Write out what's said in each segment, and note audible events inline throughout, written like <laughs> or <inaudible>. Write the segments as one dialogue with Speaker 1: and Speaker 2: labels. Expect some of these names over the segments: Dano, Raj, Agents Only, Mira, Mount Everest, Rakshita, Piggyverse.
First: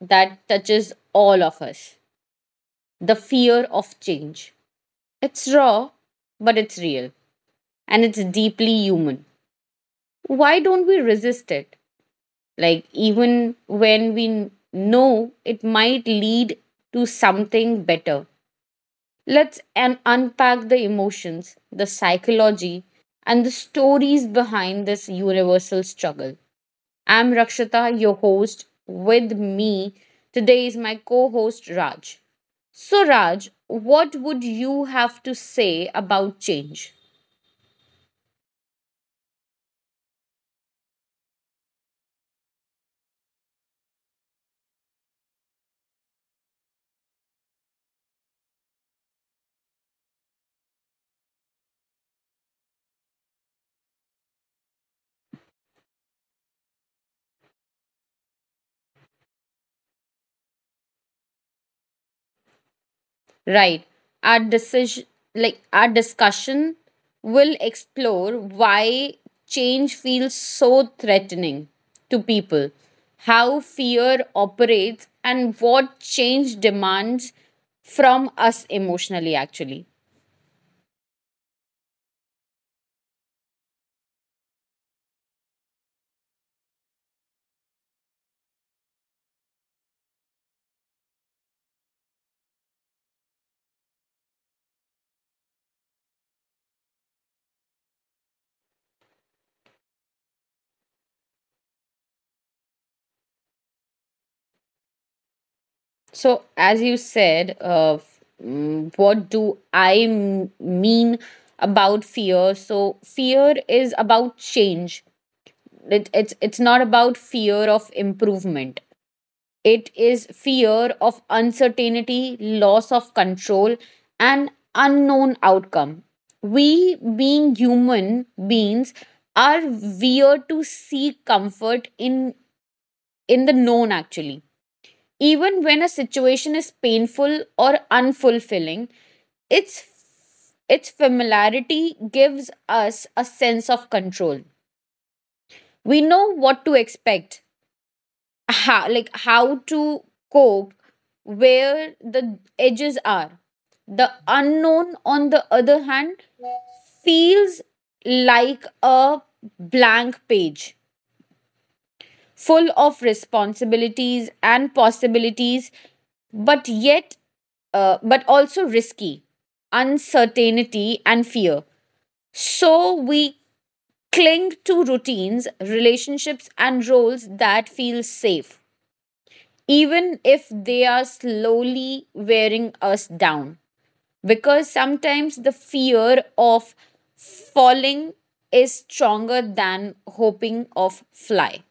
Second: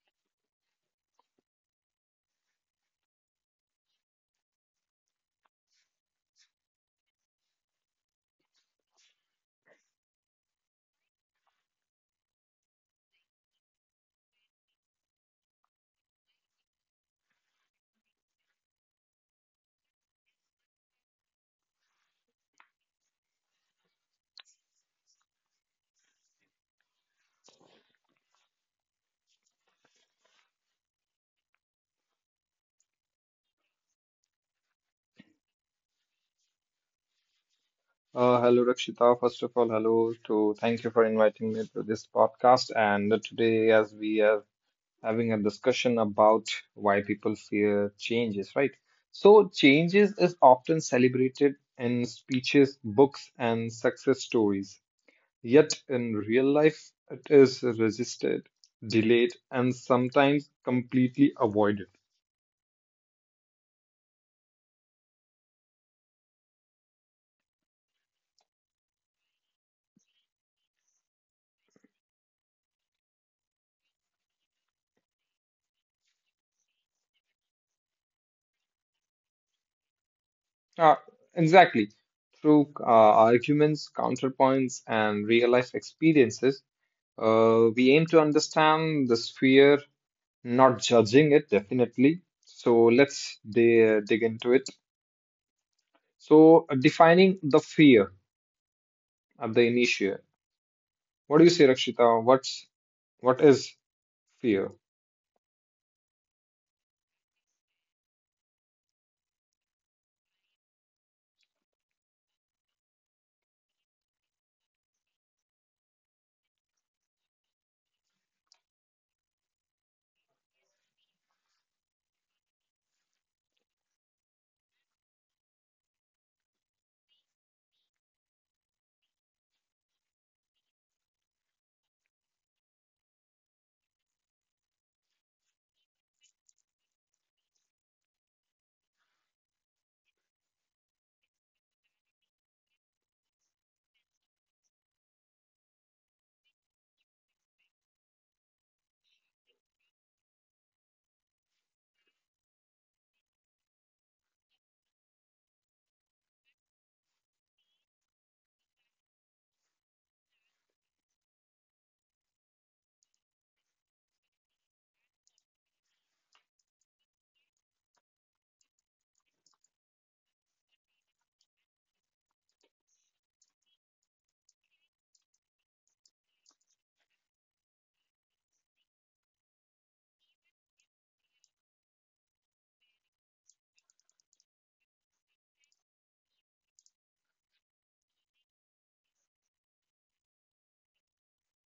Speaker 1: that touches all of us, the fear of change. It's raw, but it's real and it's deeply human. Why don't we resist it? Like, even when we know it might lead to something better. Let's unpack the emotions, the psychology, and the stories behind this universal struggle. I'm Rakshita, your host. With me today is my co host Raj. So, Raj, what would you have to say about change?
Speaker 2: Hello, Rakshita. First of all, hello to thank you for inviting me to this podcast. And today, as we are having a discussion about why people fear changes, right? So, changes is often celebrated in speeches, books, and success stories. Yet, in real life, it is resisted, delayed, and sometimes completely avoided.
Speaker 1: Right. Our decision, like our discussion, will explore why change feels so threatening to people, how fear operates, and what change demands from us emotionally, actually.
Speaker 2: Uh, exactly. Through arguments, counterpoints, and real life experiences, we aim to understand the sphere, not judging it, definitely. So let's dig into it. So defining the fear at the initial. What do you say, Rakshita? What is fear?
Speaker 1: So, as you said, what do I mean about fear? So, fear is about change. It's not about fear of improvement. It is fear of uncertainty, loss of control, and unknown outcome. We, being human beings, are weird to seek comfort in the known, actually, even when a situation is painful or unfulfilling, its its familiarity gives us a sense of control. We know what to expect, how, like how to cope, where the edges are. The unknown, on the other hand, feels like a blank page, full of responsibilities and possibilities, but yet, but also risky, uncertainty, and fear. So we cling to routines, relationships, and roles that feel safe, even if they are slowly wearing us down. Because sometimes the fear of falling is stronger than hoping of fly.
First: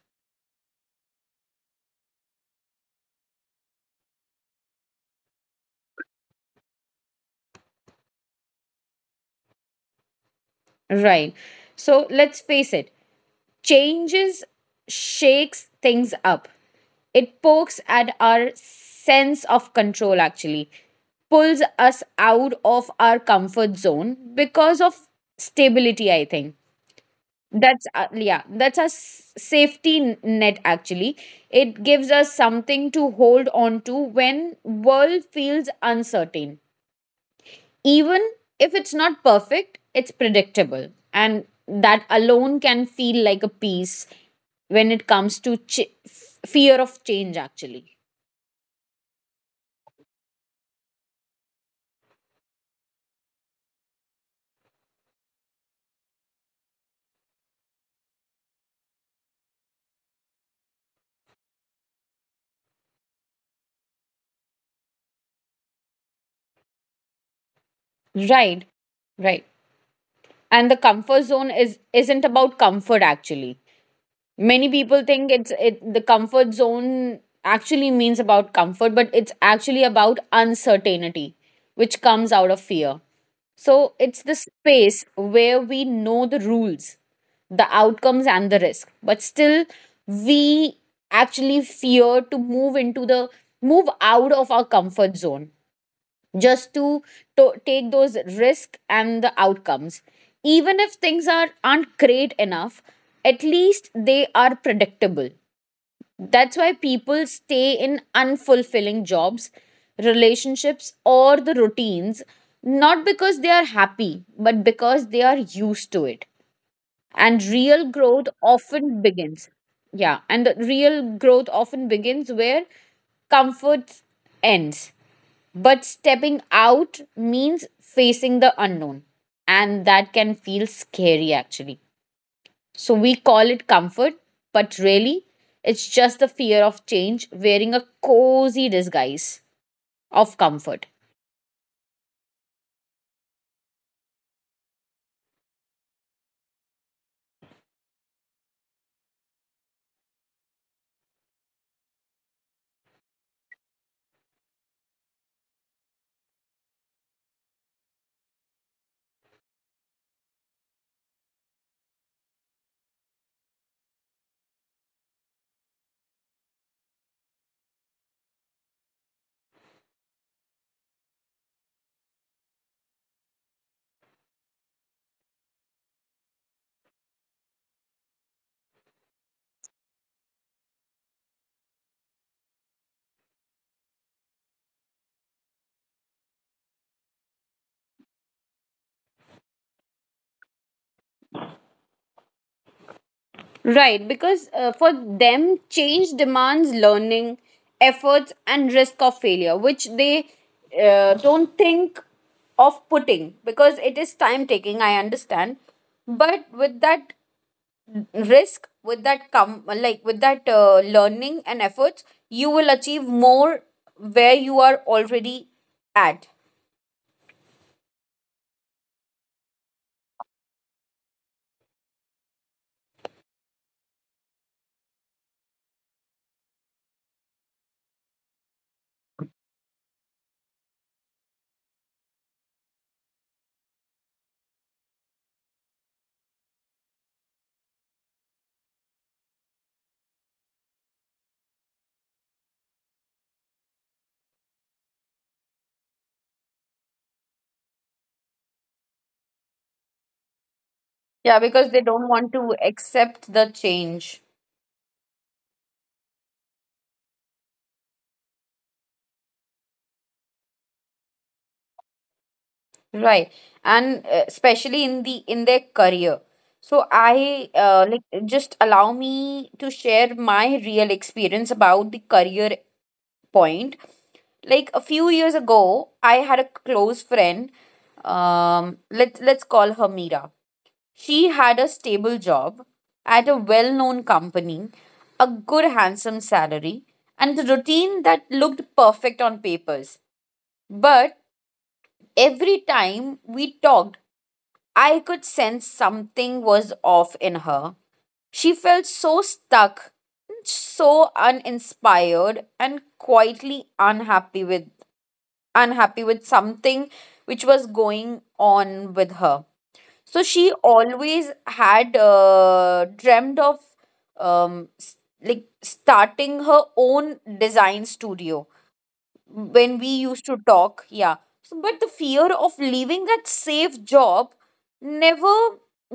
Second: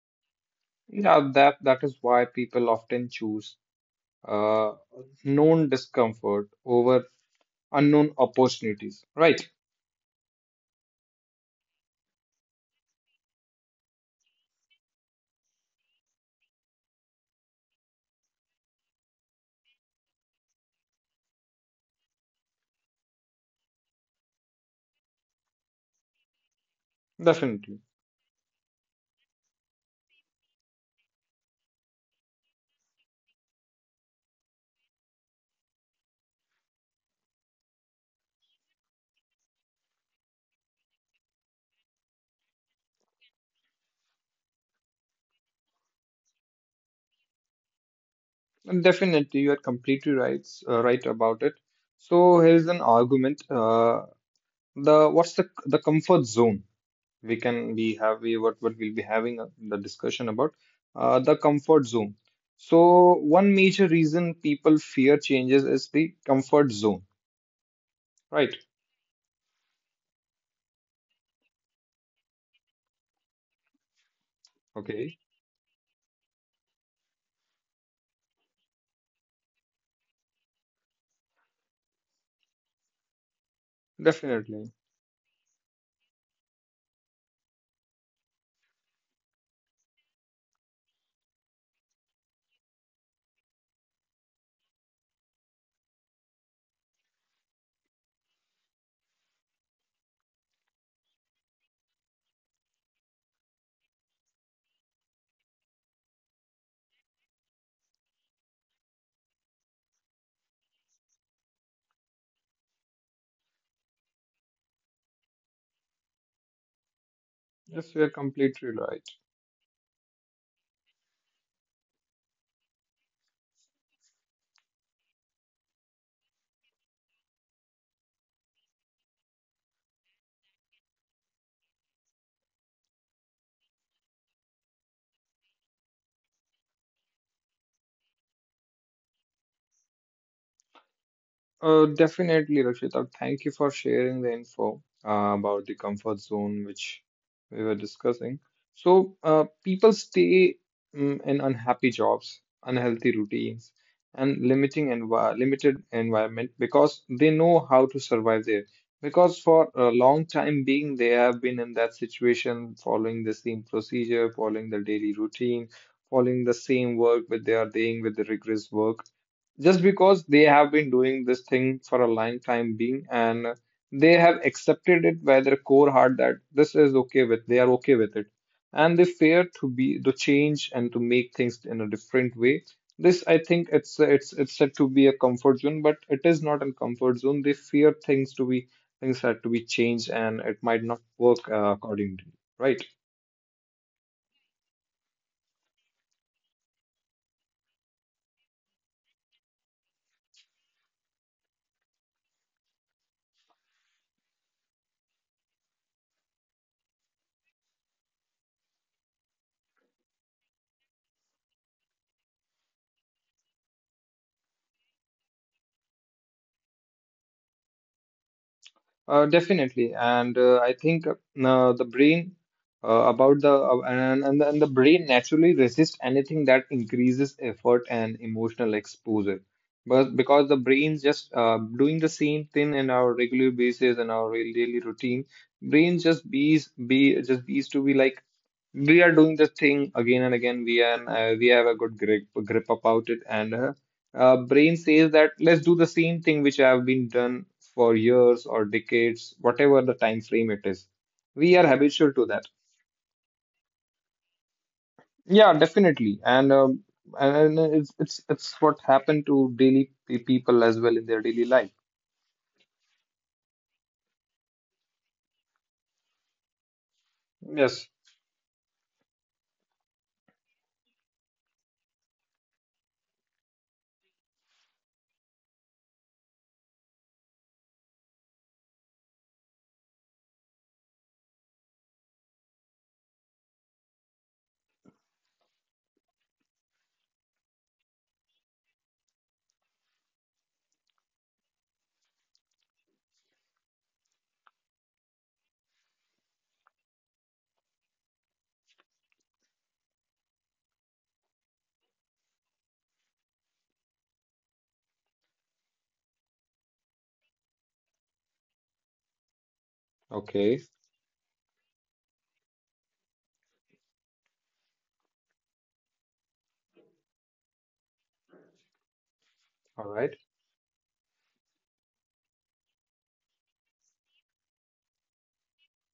Speaker 2: Yeah, that is why people often choose uh, known discomfort over unknown opportunities. Right?
Speaker 1: Right. So let's face it, changes shakes things up. It pokes at our sense of control, actually, pulls us out of our comfort zone because of stability, I think.
Speaker 2: Definitely.
Speaker 1: That's yeah, that's a safety net actually. It gives us something to hold on to when world feels uncertain, even if it's not perfect, it's predictable. And that alone can feel like a peace, when it comes to fear of change, actually.
Speaker 2: And definitely, you are completely right about it. So here's an argument. The what's the comfort zone we can be have we what we'll be having the discussion about the comfort zone, so one major reason people fear changes is the comfort zone, right.
Speaker 1: Right, right. And the comfort zone is, isn't about comfort, actually. Many people
Speaker 2: Okay.
Speaker 1: think it the comfort zone actually means about comfort, but it's actually about uncertainty which comes out of fear. So it's the
Speaker 2: Definitely.
Speaker 1: space where we know the rules, the outcomes and the risk, but still we actually fear to move into the move out of our comfort zone just to take those risks and the outcomes. Even if things aren't great enough, at least they are predictable. That's why people stay in unfulfilling jobs, relationships, or the routines, not because they are happy, but because they are used to it. And real
Speaker 2: Yes, you're
Speaker 1: growth
Speaker 2: completely
Speaker 1: often
Speaker 2: right.
Speaker 1: begins. Yeah, and the real growth often begins where comfort ends, but stepping out means facing the unknown, and that can feel scary, actually. So we call it comfort, but really, it's just the fear of change wearing a cozy disguise of comfort.
Speaker 2: Definitely, Rakshita. Thank you for sharing the info about the comfort zone, which we were discussing. So, people stay, in unhappy jobs, unhealthy routines, and limiting envi limited environment because they know how to survive there. Because for a long time being, they have been in that situation, following the same procedure, following the daily routine, following the same work, but they are dealing with the rigorous work just because they have been doing this thing for a long time being, and they have accepted it by their core heart that this is okay with, they are okay with it, and they fear to change and to make things in a different way. This, I think it's said to be a comfort zone, but it is not a comfort zone. They fear things to be, things had to be changed, and it might not work accordingly, right?
Speaker 1: Right, because for them, change demands learning, efforts, and risk of failure, which they don't think of putting because it is time taking, I understand. But with that risk, with that come, like, with that learning and efforts, you will achieve more where you are already at.
Speaker 2: Definitely, and I think the brain about the and the brain naturally resists anything that increases effort and emotional exposure, but because the brain's just doing the same thing in our regular basis and our real daily routine, brain just bees to be like we are doing the thing again and again. We have a good grip about it, and brain says that let's do the same thing which have been done for years or decades, whatever the time frame it is.
Speaker 1: Yeah,
Speaker 2: We are
Speaker 1: because they don't
Speaker 2: habitual to
Speaker 1: want
Speaker 2: that.
Speaker 1: to accept the change.
Speaker 2: Yeah, definitely. And it's what happened to daily people as well in their daily life.
Speaker 1: Right, and especially in the in their career. So I
Speaker 2: Yes.
Speaker 1: like, just allow me to share my real experience about the career point. Like, a few years ago I had a close friend, um, let's call her Mira. She had a stable job at a well known company, a good, handsome salary, and a routine that looked perfect on papers. But every time we talked, I could sense something was off in her. She felt so stuck, so uninspired, and quietly unhappy with something which was going on with her. So she
Speaker 2: Okay.
Speaker 1: always had dreamt of um, s- like starting her own design studio when we
Speaker 2: All right.
Speaker 1: used to talk. Yeah. So, but the fear of leaving that safe job never,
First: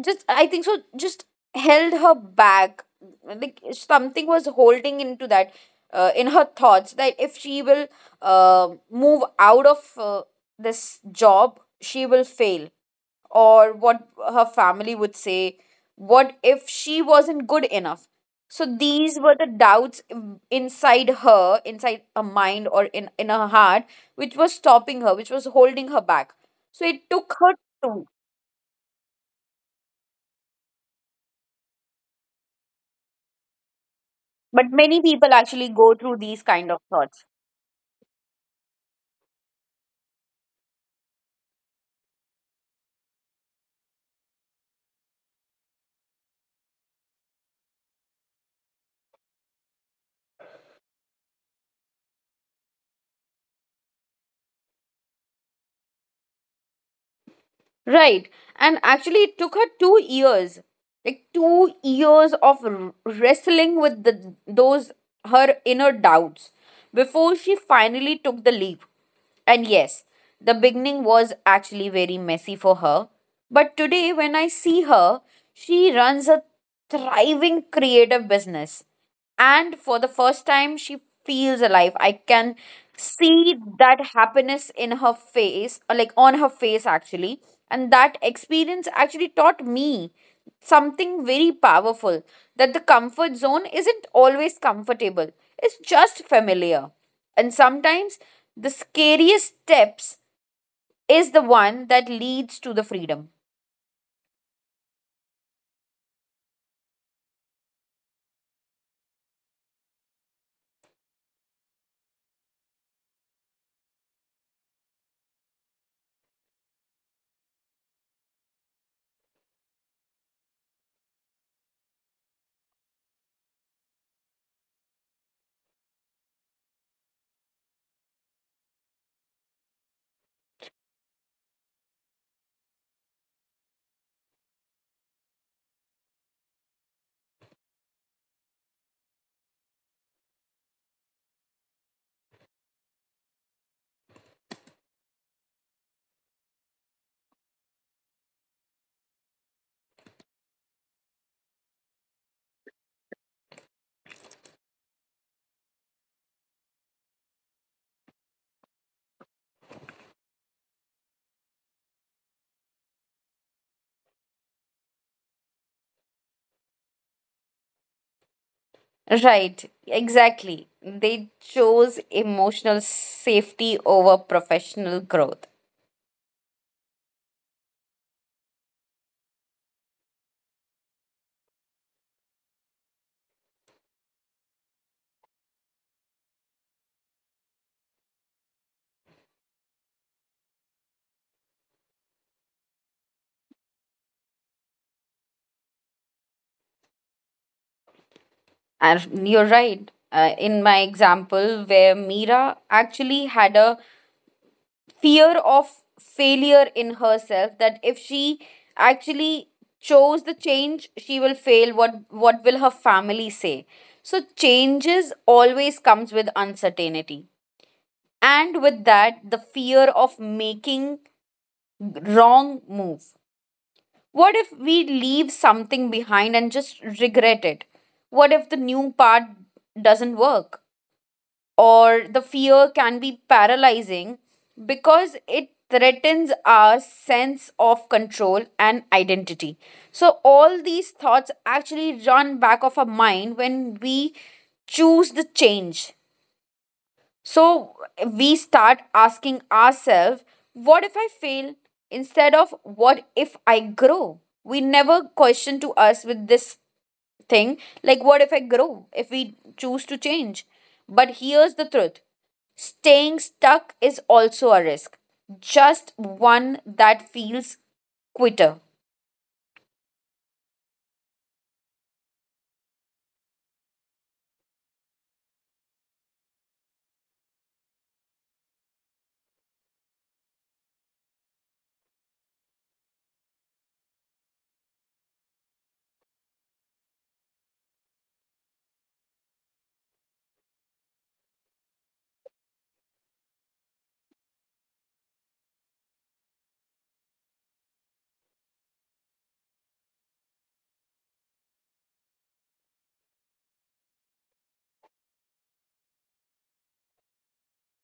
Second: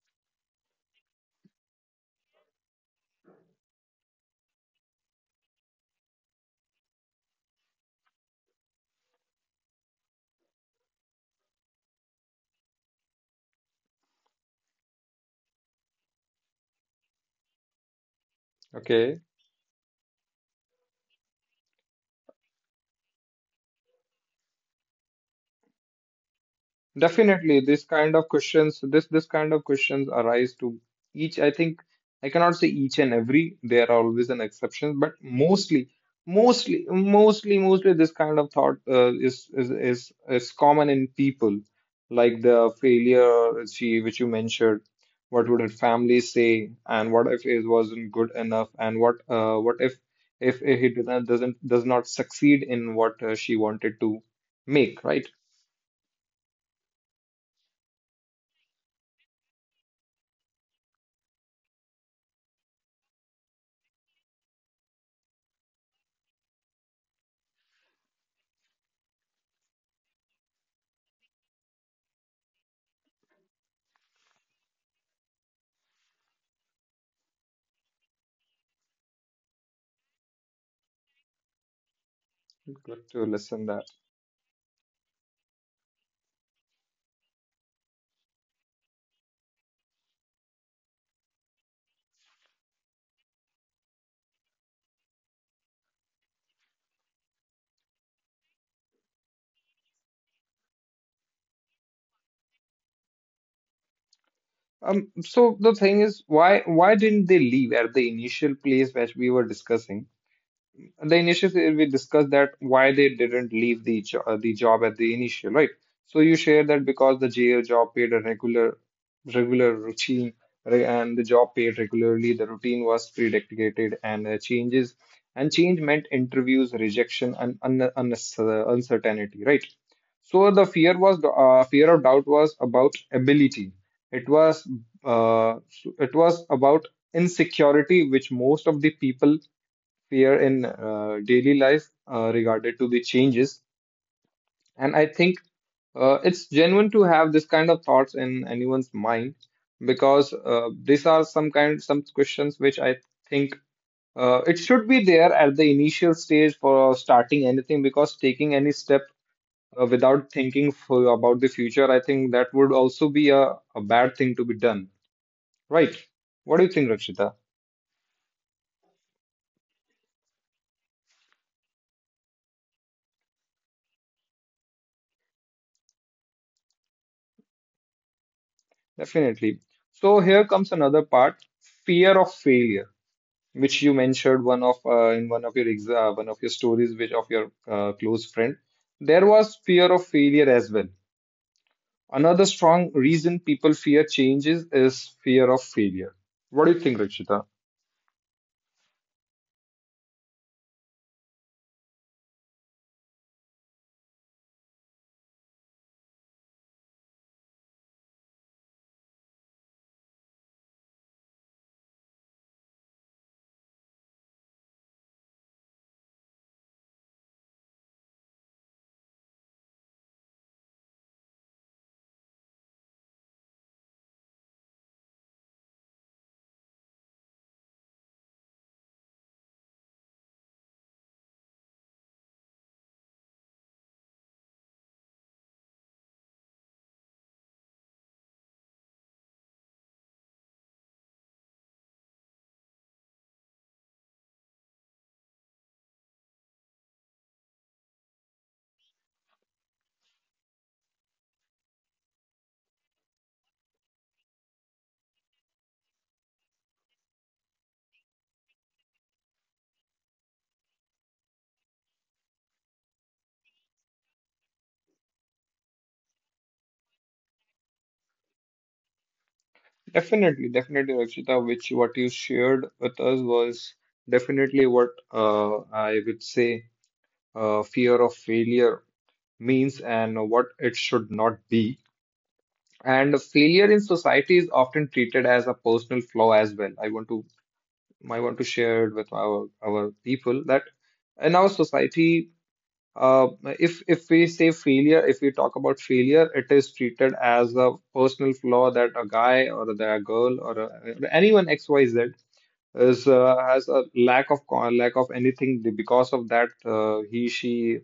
Speaker 1: just, I think so, just held her back. Like something was holding into that in her thoughts that if she will move out of this job, she will fail, or what her family would say. What if she wasn't good enough? So these
Speaker 2: Okay.
Speaker 1: were the doubts inside her mind, or in her heart, which was stopping her, which was holding her back. So it took her
Speaker 2: Definitely, this
Speaker 1: to.
Speaker 2: kind of questions, this kind of questions arise to each. I think I cannot say each and every. There are always an
Speaker 1: But
Speaker 2: exception,
Speaker 1: many
Speaker 2: but
Speaker 1: people actually
Speaker 2: mostly,
Speaker 1: go through these kind of
Speaker 2: mostly,
Speaker 1: thoughts.
Speaker 2: mostly, mostly, this kind of thought is common in people. Like the failure, she, which you mentioned. What would her family say? And what if it wasn't good enough? And what if he does not succeed in what she wanted to make, right?
Speaker 1: Right. And actually, it took her 2 years, like 2 years of wrestling with the those her inner doubts before she finally took the leap. And yes, the beginning was actually very messy for her. But today, when I see her, she runs a thriving creative business, and for the first time she feels alive. I can
Speaker 2: Good to
Speaker 1: see
Speaker 2: listen that.
Speaker 1: that happiness in her face, or like on her face actually. And that experience actually taught me something very powerful, that the comfort zone isn't always comfortable, it's just familiar. And sometimes the scariest steps is the one that leads to the freedom.
Speaker 2: So the thing is, why didn't they leave at the initial place which we were discussing? The initial, we discussed that why they didn't leave the job at the initial, right? So you share that because the jail job paid a regular routine, and the job paid regularly. The routine was predicted, and changes and change meant interviews, rejection, and uncertainty, right? So the fear was, fear of doubt was about ability. It was so it was about insecurity, which most of the people fear in daily life regarded to the changes. And I think it's genuine to have this kind of thoughts in anyone's mind because these are some questions which I think it should be there at the initial stage for starting anything, because taking any step without thinking for, about the future, I think that would also be a bad thing to be done, right? What do you think, Rakshita?
Speaker 1: Right, exactly. They chose emotional safety over professional growth.
Speaker 2: Definitely. So here comes another part, fear of failure, which you mentioned one of, in one of your exa- one of your stories, which of your close friend, there was fear of failure as well. Another strong reason people fear changes is fear of failure. What do you think, Rakshita?
Speaker 1: And you're right. In my example, where Mira actually had a fear of failure in herself, that if she actually chose the change, she will fail. What will her family say? So changes always comes with uncertainty, and with that, the fear of making wrong move. What if we leave something behind and just regret it? What if the new part doesn't work? Or the fear can be paralyzing because it threatens our sense of control and identity. So, all these thoughts actually run back of our mind when we choose the change. So we start asking ourselves, what if I fail? Instead of what if I grow? We never question to us with this thing, like, what if I grow? If we choose to change. But here's the truth, staying stuck is also a risk, just one that feels quitter.
Speaker 2: Definitely, definitely, Rakshita, which what you shared with us was definitely what I would say fear of failure means and what it should not be. And failure in society is often treated as a personal flaw as well. I want to, I want to share it with our people that in our society, uh, if we say failure, if we talk about failure, it is treated as a personal flaw that a guy or that a girl or, a, anyone X Y Z is has a lack of anything, because of that he, she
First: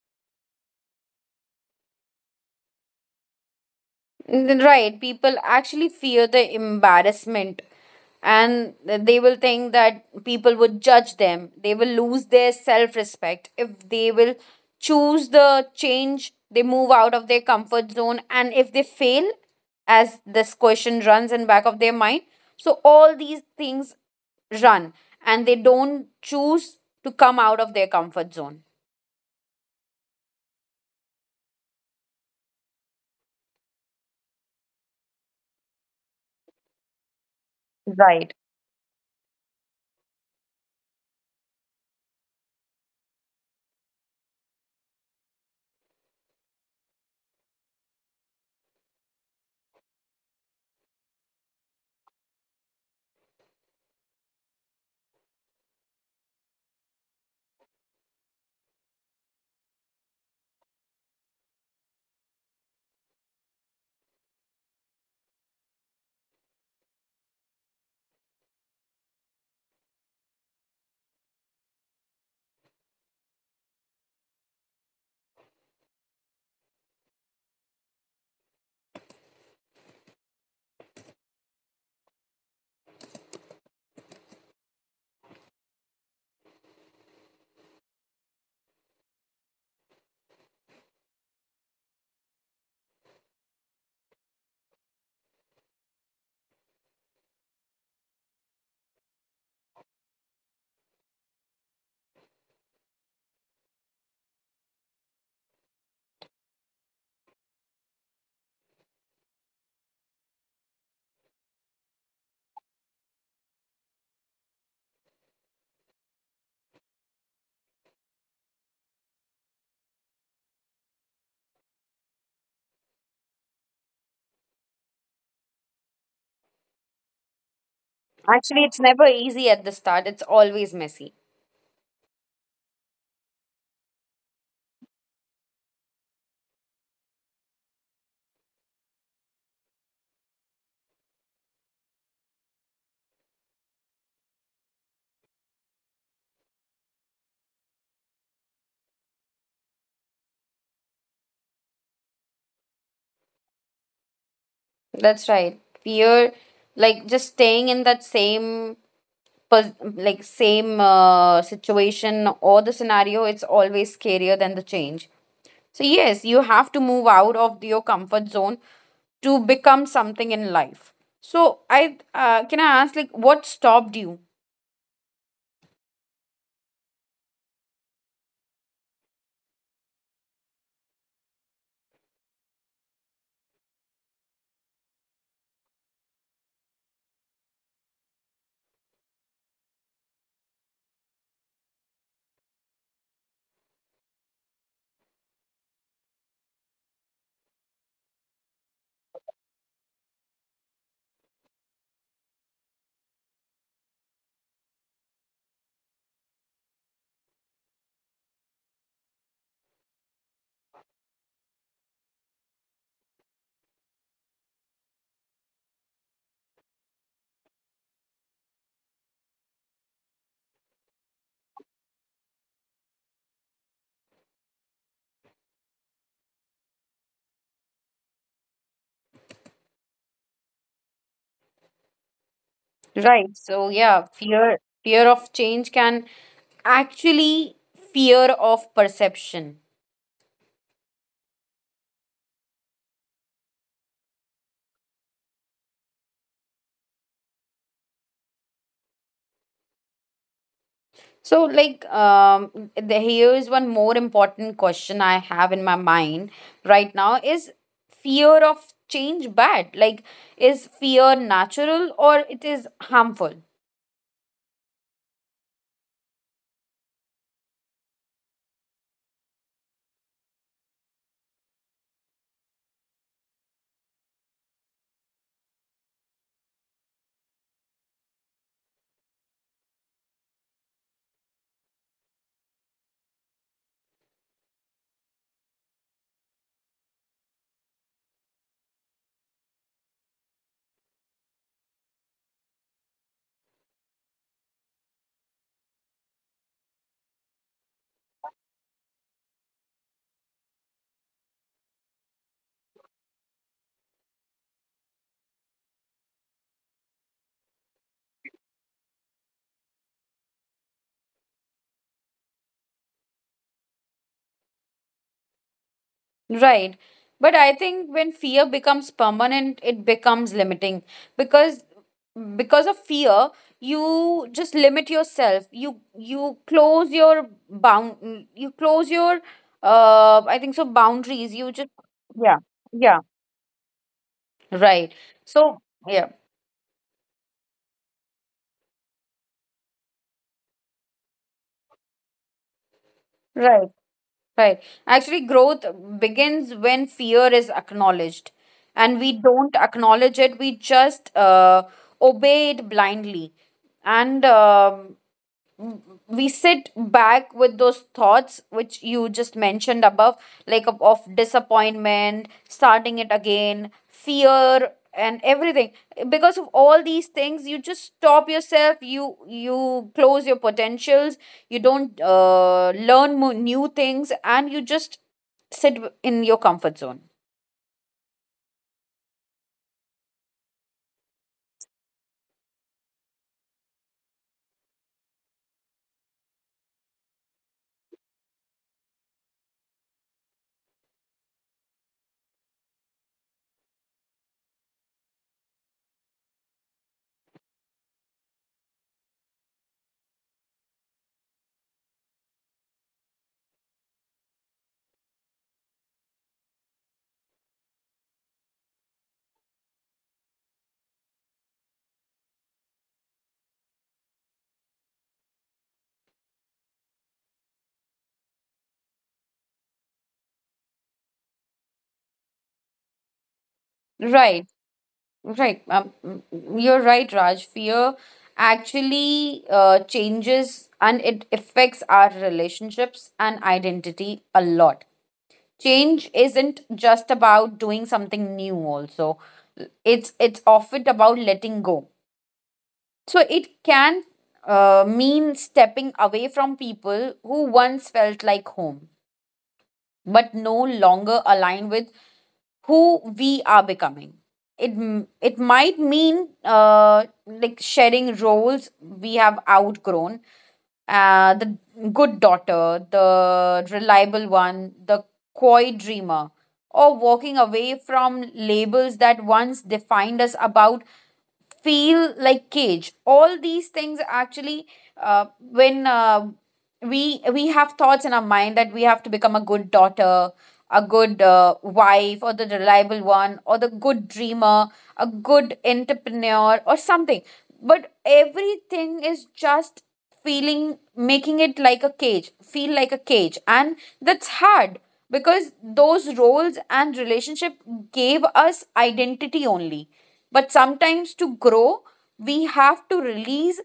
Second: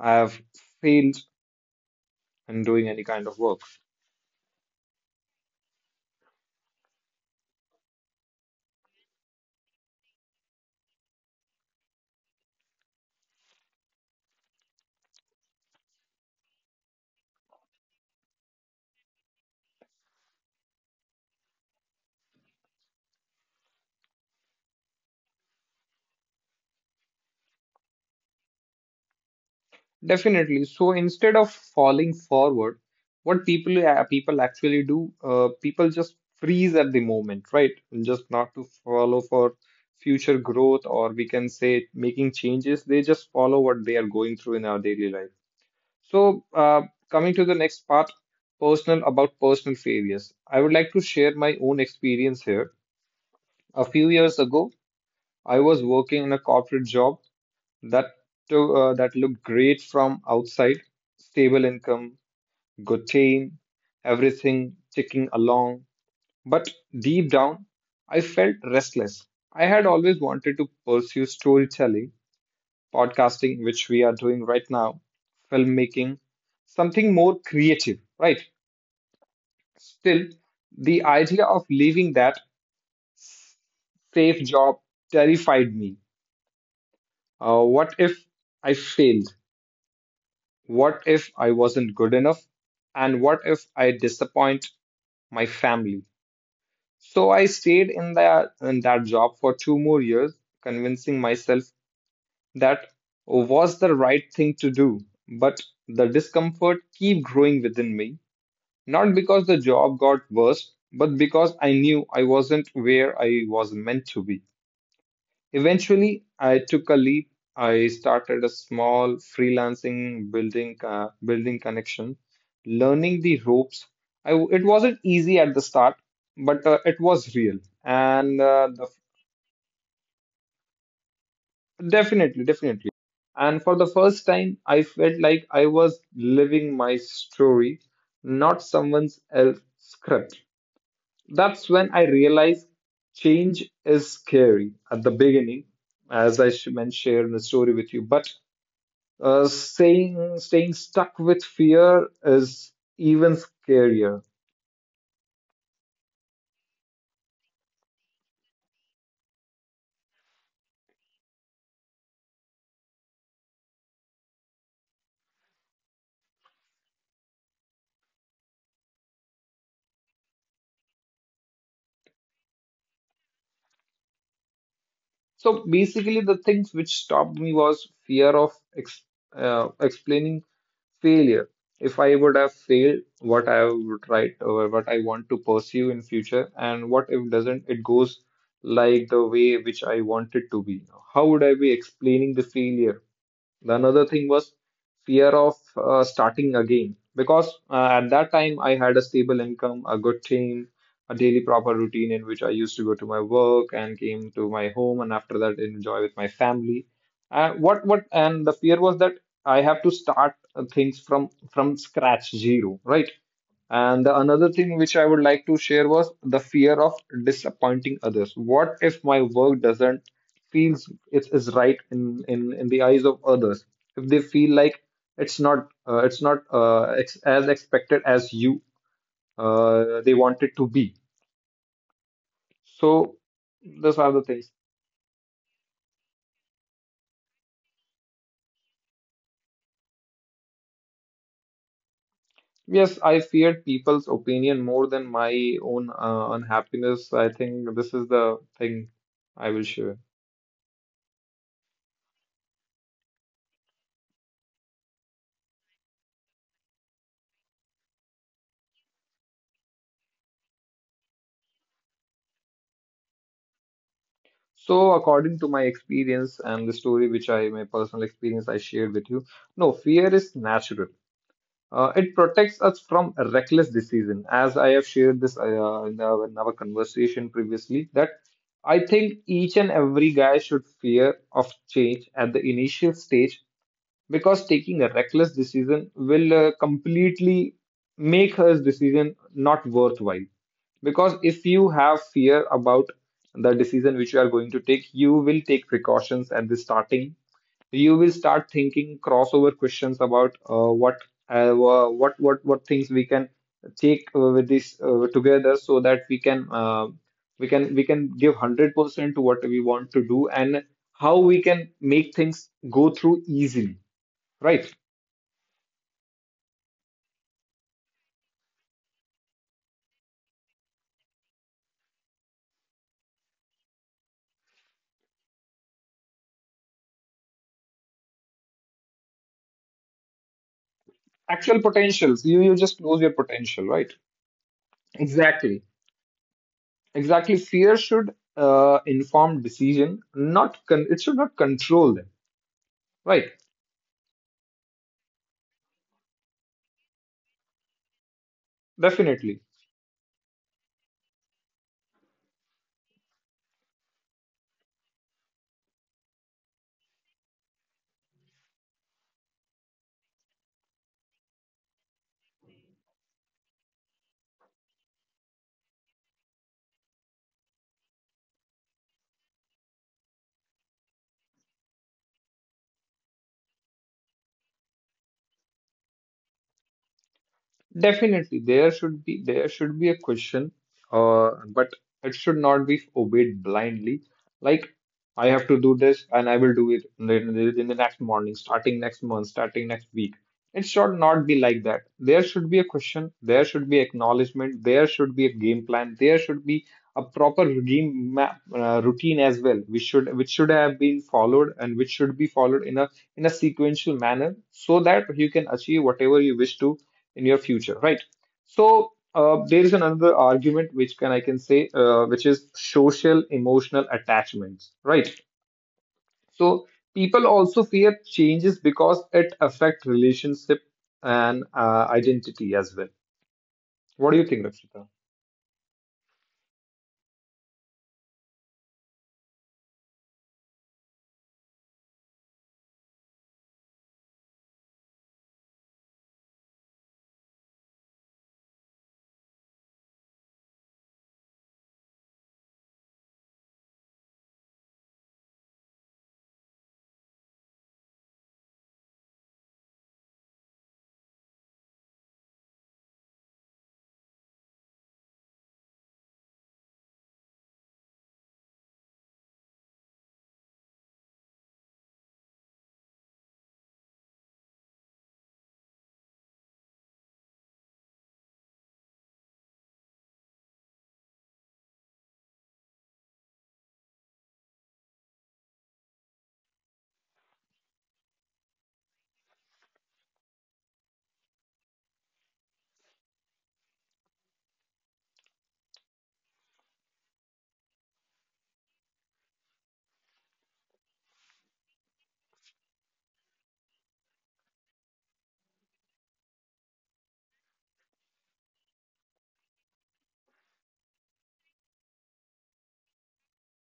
Speaker 2: have failed in doing any kind of work.
Speaker 1: Right, people actually fear the embarrassment and they will think that people would judge them. They will lose their self respect if they will choose the change, they move out of their comfort zone, and if they fail, as this question runs in back of their mind, so all these things run and they don't choose to come out of their comfort zone.
Speaker 2: Definitely. So instead of falling forward, what people people actually do, people just freeze at the moment, right? Just
Speaker 1: Right.
Speaker 2: not to follow for future growth, or we can say making changes. They just follow what they are going through in our daily life. So coming to the next part, personal failures. I would like to share my own experience here. A few years ago, I was working in a corporate job that that look great from outside. Stable income, good team, everything ticking along, but deep down I felt restless. I had always wanted to pursue storytelling, podcasting, which we are doing right now, filmmaking, something more creative, right? Still, the idea of leaving that safe job terrified me. What if I failed? What if I wasn't good enough? And what if I disappoint my family? So I stayed in that job for two more years, convincing myself that was the right thing to do. But the discomfort kept growing within me, not because the job got worse, but because I knew I wasn't where I was meant to be. Eventually, I took a leap. I started a small freelancing, building connection, learning the ropes. I, it wasn't easy at the start, but it was real, and
Speaker 1: Actually,
Speaker 2: uh,
Speaker 1: it's
Speaker 2: the,
Speaker 1: never easy at the start, it's always messy.
Speaker 2: Definitely, definitely. And for the first time, I felt like I was living my story, not someone's else script. That's when I realized change is scary at the beginning, as I shared the story with you, but saying staying stuck with fear is even scarier.
Speaker 1: That's right. Fear, like just staying in that same, like same situation or the scenario, it's always scarier than the change. So yes, you have to move out of your comfort zone to become something in life. So I, can I ask, like, what stopped you?
Speaker 2: So basically, the things which stopped me was fear of ex explaining failure. If I would have failed, what I would write or what I want to pursue in future, and what if doesn't it goes like the way which I want it to be? How would I be explaining the failure? The another thing was fear of starting again, because at that time I had a stable income, a good team, a daily proper routine in which I used to go to my work and came to my home, and after that enjoy with my family. What And the fear was that I have to start things from scratch, zero, right? And the another thing which I would like to share was the fear of disappointing others. What if my work doesn't feels it is right in in the eyes of others, if they feel like it's not ex- as expected as you they want it to be. So
Speaker 1: Right. So
Speaker 2: those
Speaker 1: yeah,
Speaker 2: are the things.
Speaker 1: fear, fear of change can actually, fear of perception.
Speaker 2: Yes, I feared people's opinion more than my own unhappiness. I think this is the thing I will share.
Speaker 1: So, like, here's one more important question I have in my mind right now is, fear of change bad? Like, is fear natural or it is harmful?
Speaker 2: So according to my experience and the story which I, my personal experience I shared with you, no, fear is natural. It protects us from reckless decision. As I have shared this in our conversation previously, that I think each and every guy should fear of change at the initial stage, because taking a reckless decision will completely make her decision not worthwhile. Because if you have fear about the decision which you are going to take, you will take precautions at the starting. You will start thinking crossover questions about what wha- what things we can take with this together so that we can give 100% to what we want to do and how we can make things go through easily, right.
Speaker 1: Right. But I think when fear becomes permanent, it becomes limiting because because of fear, you just limit yourself. You close your bound. You close your I think so boundaries. You
Speaker 2: Actual
Speaker 1: just,
Speaker 2: potentials,
Speaker 1: yeah,
Speaker 2: you just
Speaker 1: yeah.
Speaker 2: lose your potential, right.
Speaker 1: Right. So,
Speaker 2: Exactly.
Speaker 1: yeah,
Speaker 2: Exactly, fear should inform decision, not con- it should not control them, right.
Speaker 1: right, right. Actually, growth begins when fear is acknowledged, and we
Speaker 2: Definitely.
Speaker 1: don't acknowledge it, we just obey it blindly. And we sit back with those thoughts which you just mentioned above, like of disappointment, starting it again fear, and everything. Because of all these things you just stop yourself, you close your potentials, you don't learn new things, and you just sit in your comfort zone.
Speaker 2: Definitely, there should be a question, but it should not be obeyed blindly. Like, I have to do this, and I will do it in the next morning, starting next month, starting next week. It should not be like that. There should be a question. There should be acknowledgement. There should be a game plan. There should be a proper game map, routine as well, which should have been followed and which should be followed in a sequential manner, so that you can achieve whatever you wish to in your future, right? So there is another argument which can I can say, which is social emotional attachments, right? So people also fear changes because it affect relationship and identity as well. What do you
Speaker 1: Right.
Speaker 2: think, Rakshita?
Speaker 1: Right. You're right, Raj. Fear actually changes and it affects our relationships and identity a lot. Change isn't just about doing something new also. It's often about letting go. So it can mean stepping away from people who once felt like home but no longer aligned with who we are becoming. It it might mean like sharing roles we have outgrown, the good daughter, the reliable one, the coy dreamer, or walking away from labels that once defined us about feel like cage all these things actually when we have thoughts in our mind that we have to become a good daughter, a good wife or the reliable one or the good dreamer, a good entrepreneur or something, but everything is just feeling making it like a cage, feel like a cage. And that's hard because those roles and relationship gave us identity only, but sometimes to grow we have to release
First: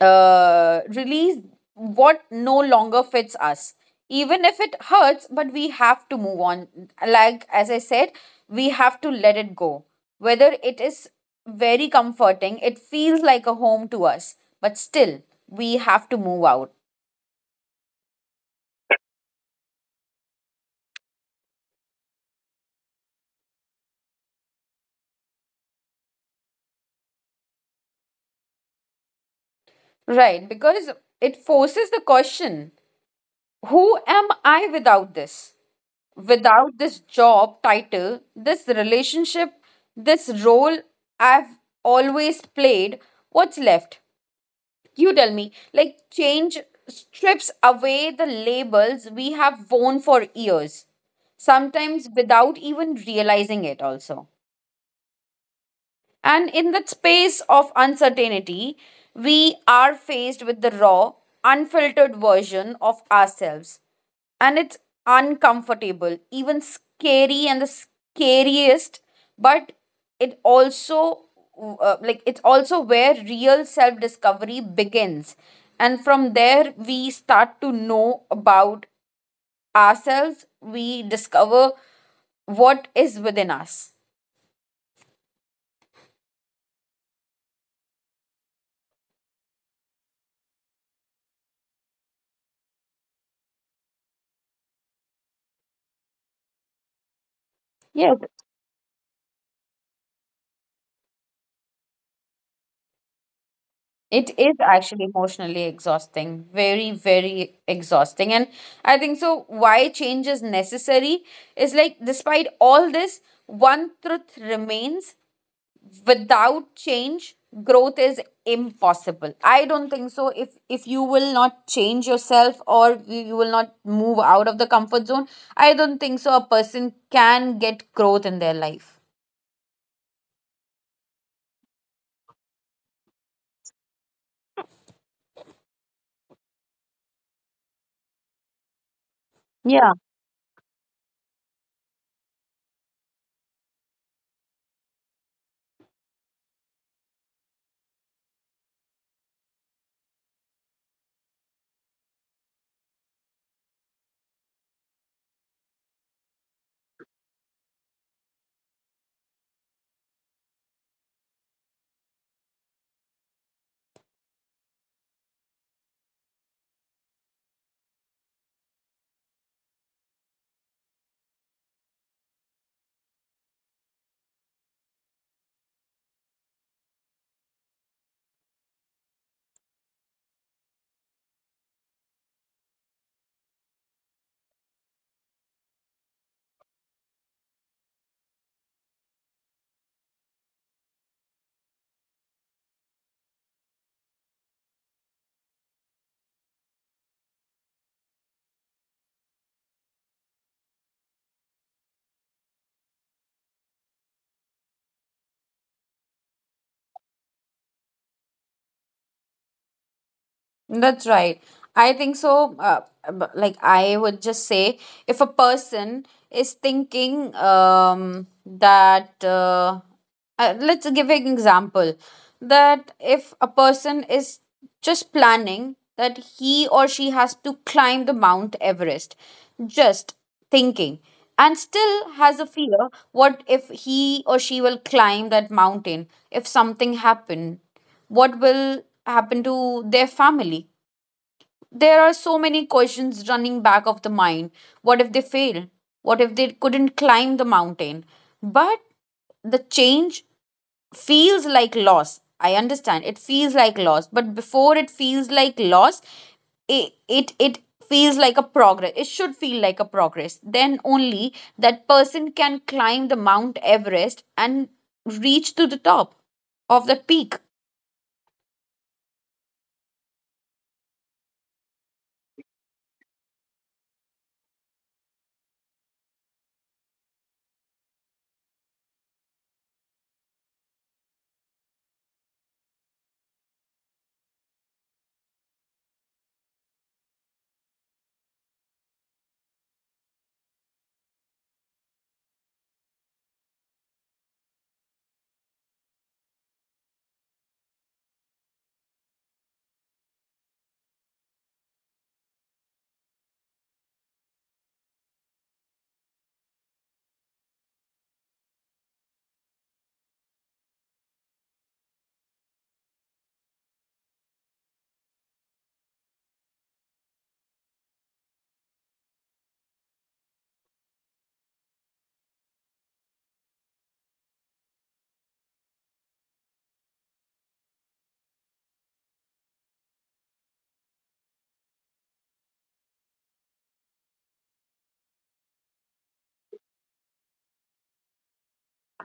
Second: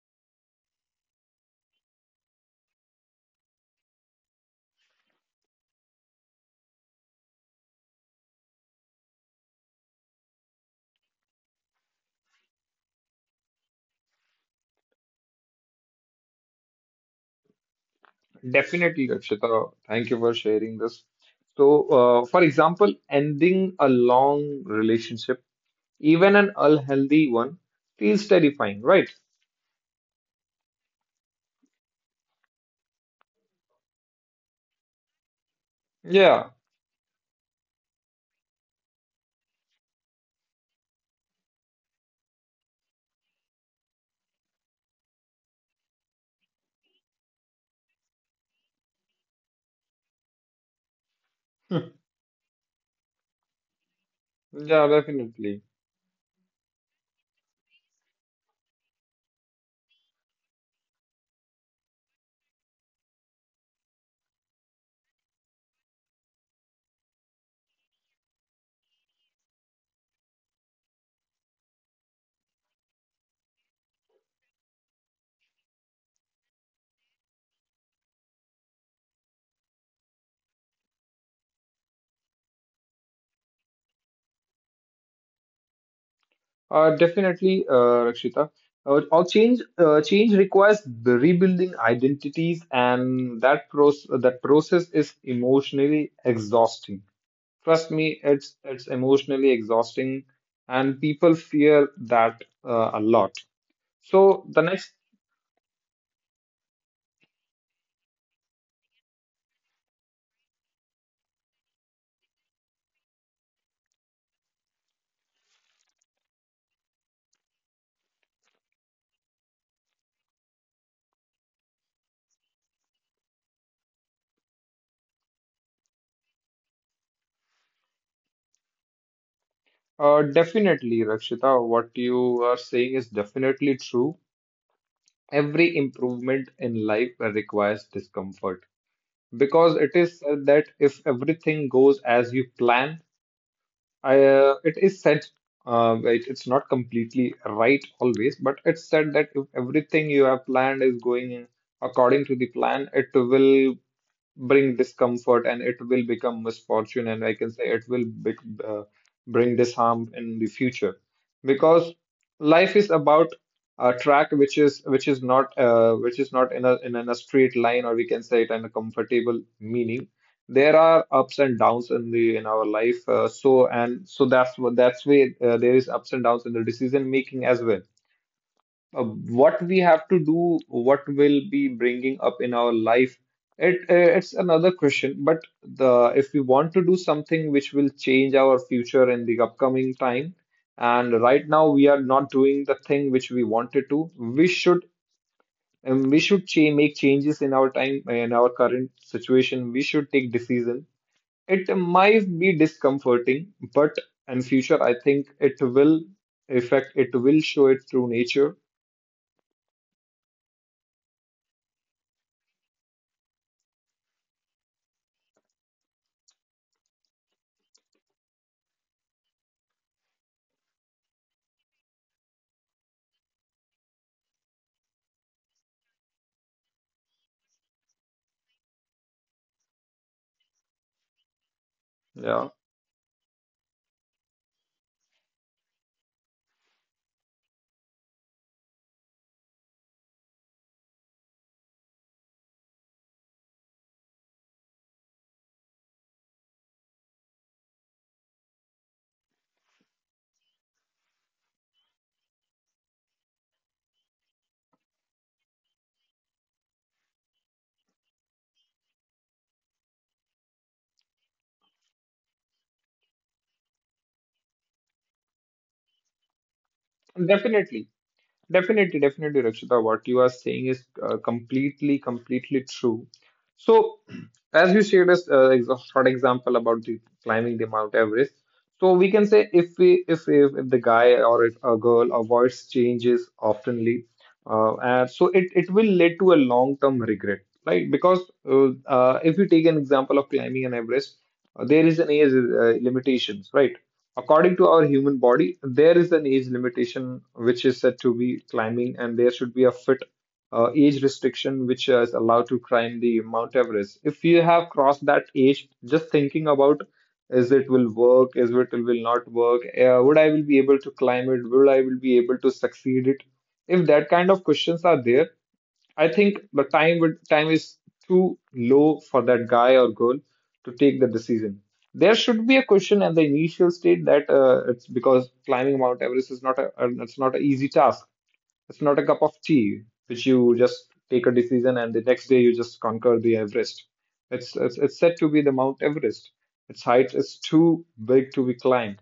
Speaker 1: release what no longer fits us, even if it hurts, but we have to move on. Like as I said, we have to let it go, whether it is very comforting, it feels like a home to us, but still we have to move out.
Speaker 2: Definitely, Rakshita. Thank you for sharing this. So, for example, ending a long relationship, even an unhealthy one, feels terrifying, right?
Speaker 1: Right, because it forces the question, who am I without this?
Speaker 2: Yeah,
Speaker 1: Without this job title, this relationship, this role I've always played, what's left? You tell me. Like, change strips away the labels we have worn for years, sometimes without even realizing it, also.
Speaker 2: yeah, definitely.
Speaker 1: And in that space of uncertainty, we are faced with the raw, unfiltered version of ourselves. And it's uncomfortable, even scary, and the scariest, but it also it's also where real self discovery begins, and from there we start to know about ourselves, we discover what is within us.
Speaker 2: Definitely, Rakshita. All change Change requires the rebuilding identities, and that process is emotionally exhausting. Trust
Speaker 1: Yes.
Speaker 2: me, it's emotionally exhausting, and people fear that a lot.
Speaker 1: It
Speaker 2: So
Speaker 1: is
Speaker 2: the next,
Speaker 1: actually emotionally exhausting, very, very exhausting. And I think so. Why change is necessary is like, despite all this, one truth remains: without change, growth is impossible. I don't think so. If you will not change yourself, or you will not move out of the comfort zone, I don't think so a person can get growth in their life.
Speaker 2: definitely, Rakshita, what you are saying is definitely true. Every improvement in life requires discomfort because
Speaker 1: Yeah.
Speaker 2: it is said that if everything goes as you plan. It is said, it's not completely right always, but it's said that if everything you have planned is going according to the plan, it will bring discomfort and it will become misfortune, and I can say it will be, uh, bring this harm in the future, because life is about a track which is not which is not in a in a straight line, or we can say it in a comfortable meaning. There are ups and downs in the in our life, so that's what that's why there is ups and downs in the decision making as well. What we have to do, what will be bringing up in our life. It's another question, but the if we want to do something which will change our future in the upcoming time, and right now we are not doing the thing which we wanted to, we should, we should make changes in our time in our current situation. We should take decision. It might be discomforting, but in future I think it will affect. It will show it through nature.
Speaker 1: That's right. I think so. Like I would just say, if a person is thinking let's give an example, that if a person is just planning that he or she has to climb the Mount Everest, just thinking, and still has a
Speaker 2: Yeah.
Speaker 1: fear. What if he or she will climb that mountain? If something happen? What will happen to their family? There are so many questions running back of the mind. What if they fail? What if they couldn't climb the mountain? But the change feels like loss. I understand. It feels like loss. But before it feels like loss, it feels like a progress, it should feel like a progress, then only that person can climb the Mount Everest and reach to the top of the peak.
Speaker 2: Definitely, definitely, definitely, Rakshita. What you are saying is completely, completely true. So, <clears throat> as you shared us a short example about the climbing the Mount Everest, so we can say if if the guy or if a girl avoids changes oftenly, and so it will lead to a long term regret, right. Because if you take an example of climbing an Everest, there is an age limitations, right. According to our human body there is an age limitation which is said to be climbing, and there should be a fit age restriction which is allowed to climb the Mount Everest. If you have crossed that age, just thinking about is it will work, is it will not work, would I will be able to climb it, will I will be able to succeed it? If that kind of questions are there, I think the time would time is too low for that guy or girl to take the decision. There should be a question at the initial state that it's because climbing Mount Everest is not a, it's not an easy task, it's not a cup of tea which you just take a decision and the next day you just conquer the Everest. It's said to be the Mount Everest. Its height is too big to be climbed.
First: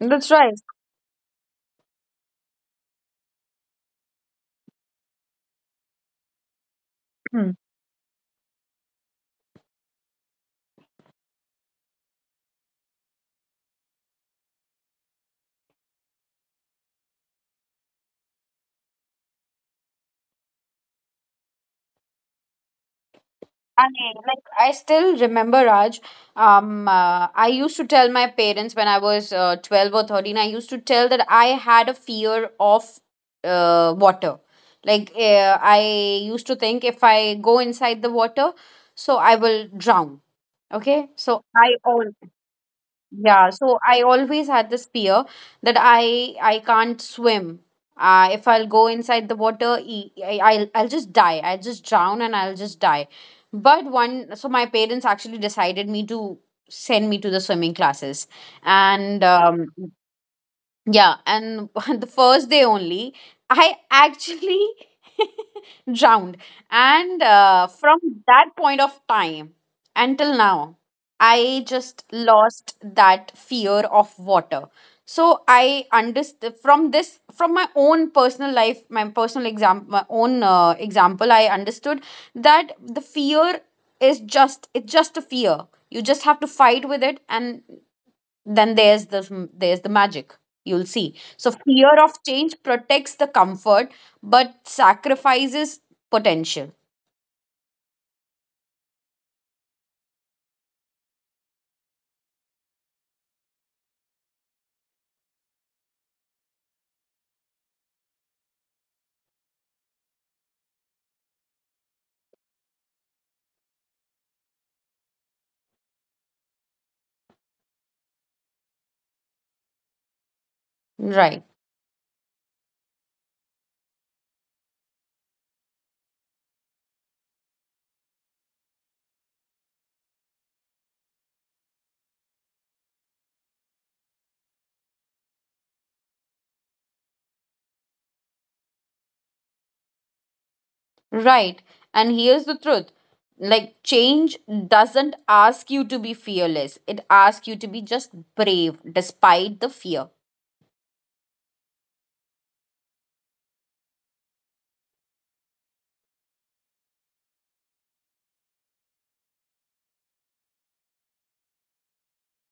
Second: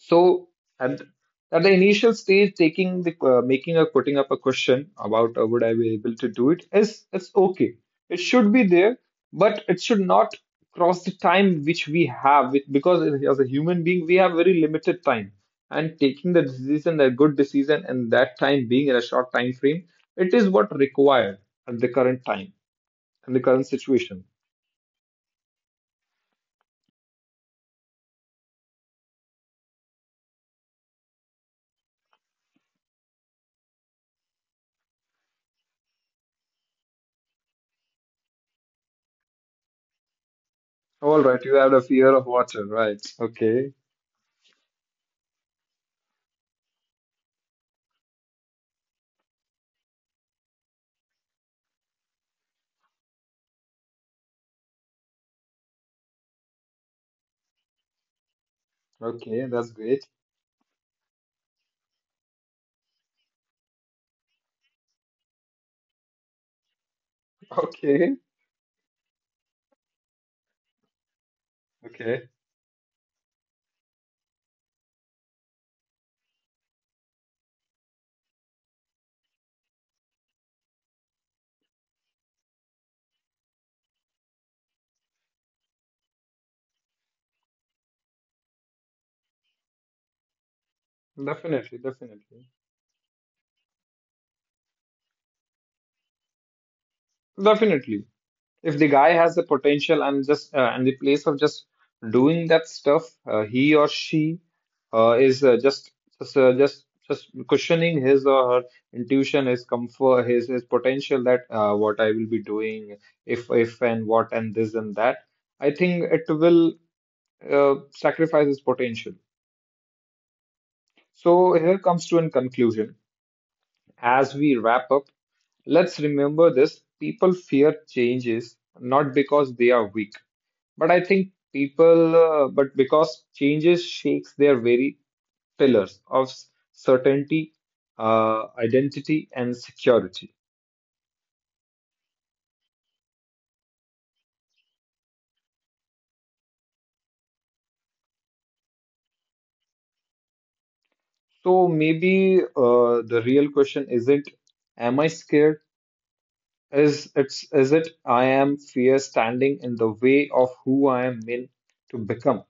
Speaker 1: That's right.
Speaker 2: at at the initial stage, taking the making or putting up a question about would I be able to do it is it's okay. It should be there, but it should not cross the time which we have because as a human being we have very limited time. And taking the decision, a good decision, and that time being in a short time frame, it is what required at the current time and the current
Speaker 1: I mean,
Speaker 2: situation.
Speaker 1: like I still remember Raj. I used to tell my parents when I was 12 or 13. I used to tell that I had a fear of water. Like I used to think if I go inside the water, so I will drown. Okay,
Speaker 2: All
Speaker 1: so
Speaker 2: right, you have
Speaker 1: I
Speaker 2: a
Speaker 1: own.
Speaker 2: fear of water, right?
Speaker 1: Yeah,
Speaker 2: Okay,
Speaker 1: so I always had this fear that I can't swim. If I'll go inside the water, I'll just die. I'll just drown and I'll just die. But one, so my parents actually decided me to send me to the swimming classes, and
Speaker 2: okay, that's great. <laughs>
Speaker 1: yeah, and <laughs> the first day only, I actually drowned. And from
Speaker 2: Okay,
Speaker 1: that point of time until now, I just
Speaker 2: okay.
Speaker 1: lost that fear of water. So I understood from this, from my own personal life, my personal example, my own example, I understood that the fear is just, it's just a fear. You just have to fight with it, and then there's the magic you'll see. So
Speaker 2: Definitely,
Speaker 1: fear of
Speaker 2: definitely,
Speaker 1: change protects the comfort but sacrifices potential.
Speaker 2: definitely. If the guy has the potential and just and the place of just doing that stuff, he or she is just just cushioning his or her intuition, his comfort, his potential that what I will be doing, if and what and this and that. I think it will sacrifice his potential.
Speaker 1: Right.
Speaker 2: So here comes to a conclusion as we wrap up. Let's remember this, people fear changes not because they are weak, but I think people, but because changes shakes their very pillars of certainty, identity, and security.
Speaker 1: Right. And here's the truth, like change doesn't ask you to be fearless, it asks you to be just brave despite the fear.
Speaker 2: So maybe the real question isn't, am I scared? Is it's is it I am fear standing in the way of who I am meant to become?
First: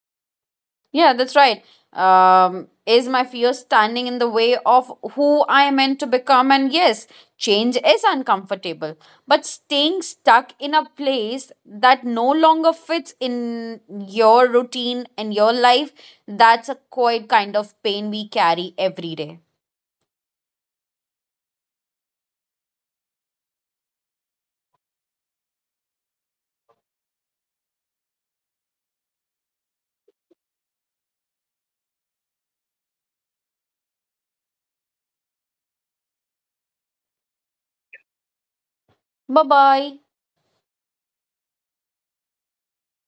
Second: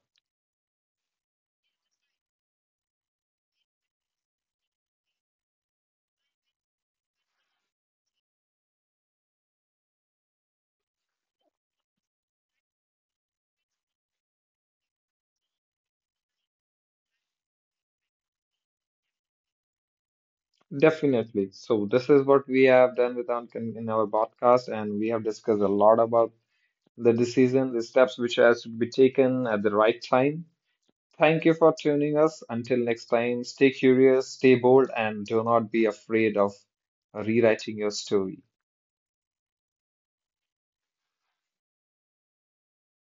Speaker 1: Yeah, that's right. Is my fear standing in the way of who I am meant to become? And yes, change is uncomfortable, but staying stuck in a place that no longer fits in your routine and your life, that's a quite kind of pain we carry every day.
Speaker 2: Definitely. So this is what we have done with our podcast, and we have discussed a lot about the decision, the steps which has to be taken at the right time. Thank you for tuning us. Until next time, stay curious, stay bold, and do not be afraid of rewriting your story.
Speaker 1: Bye bye.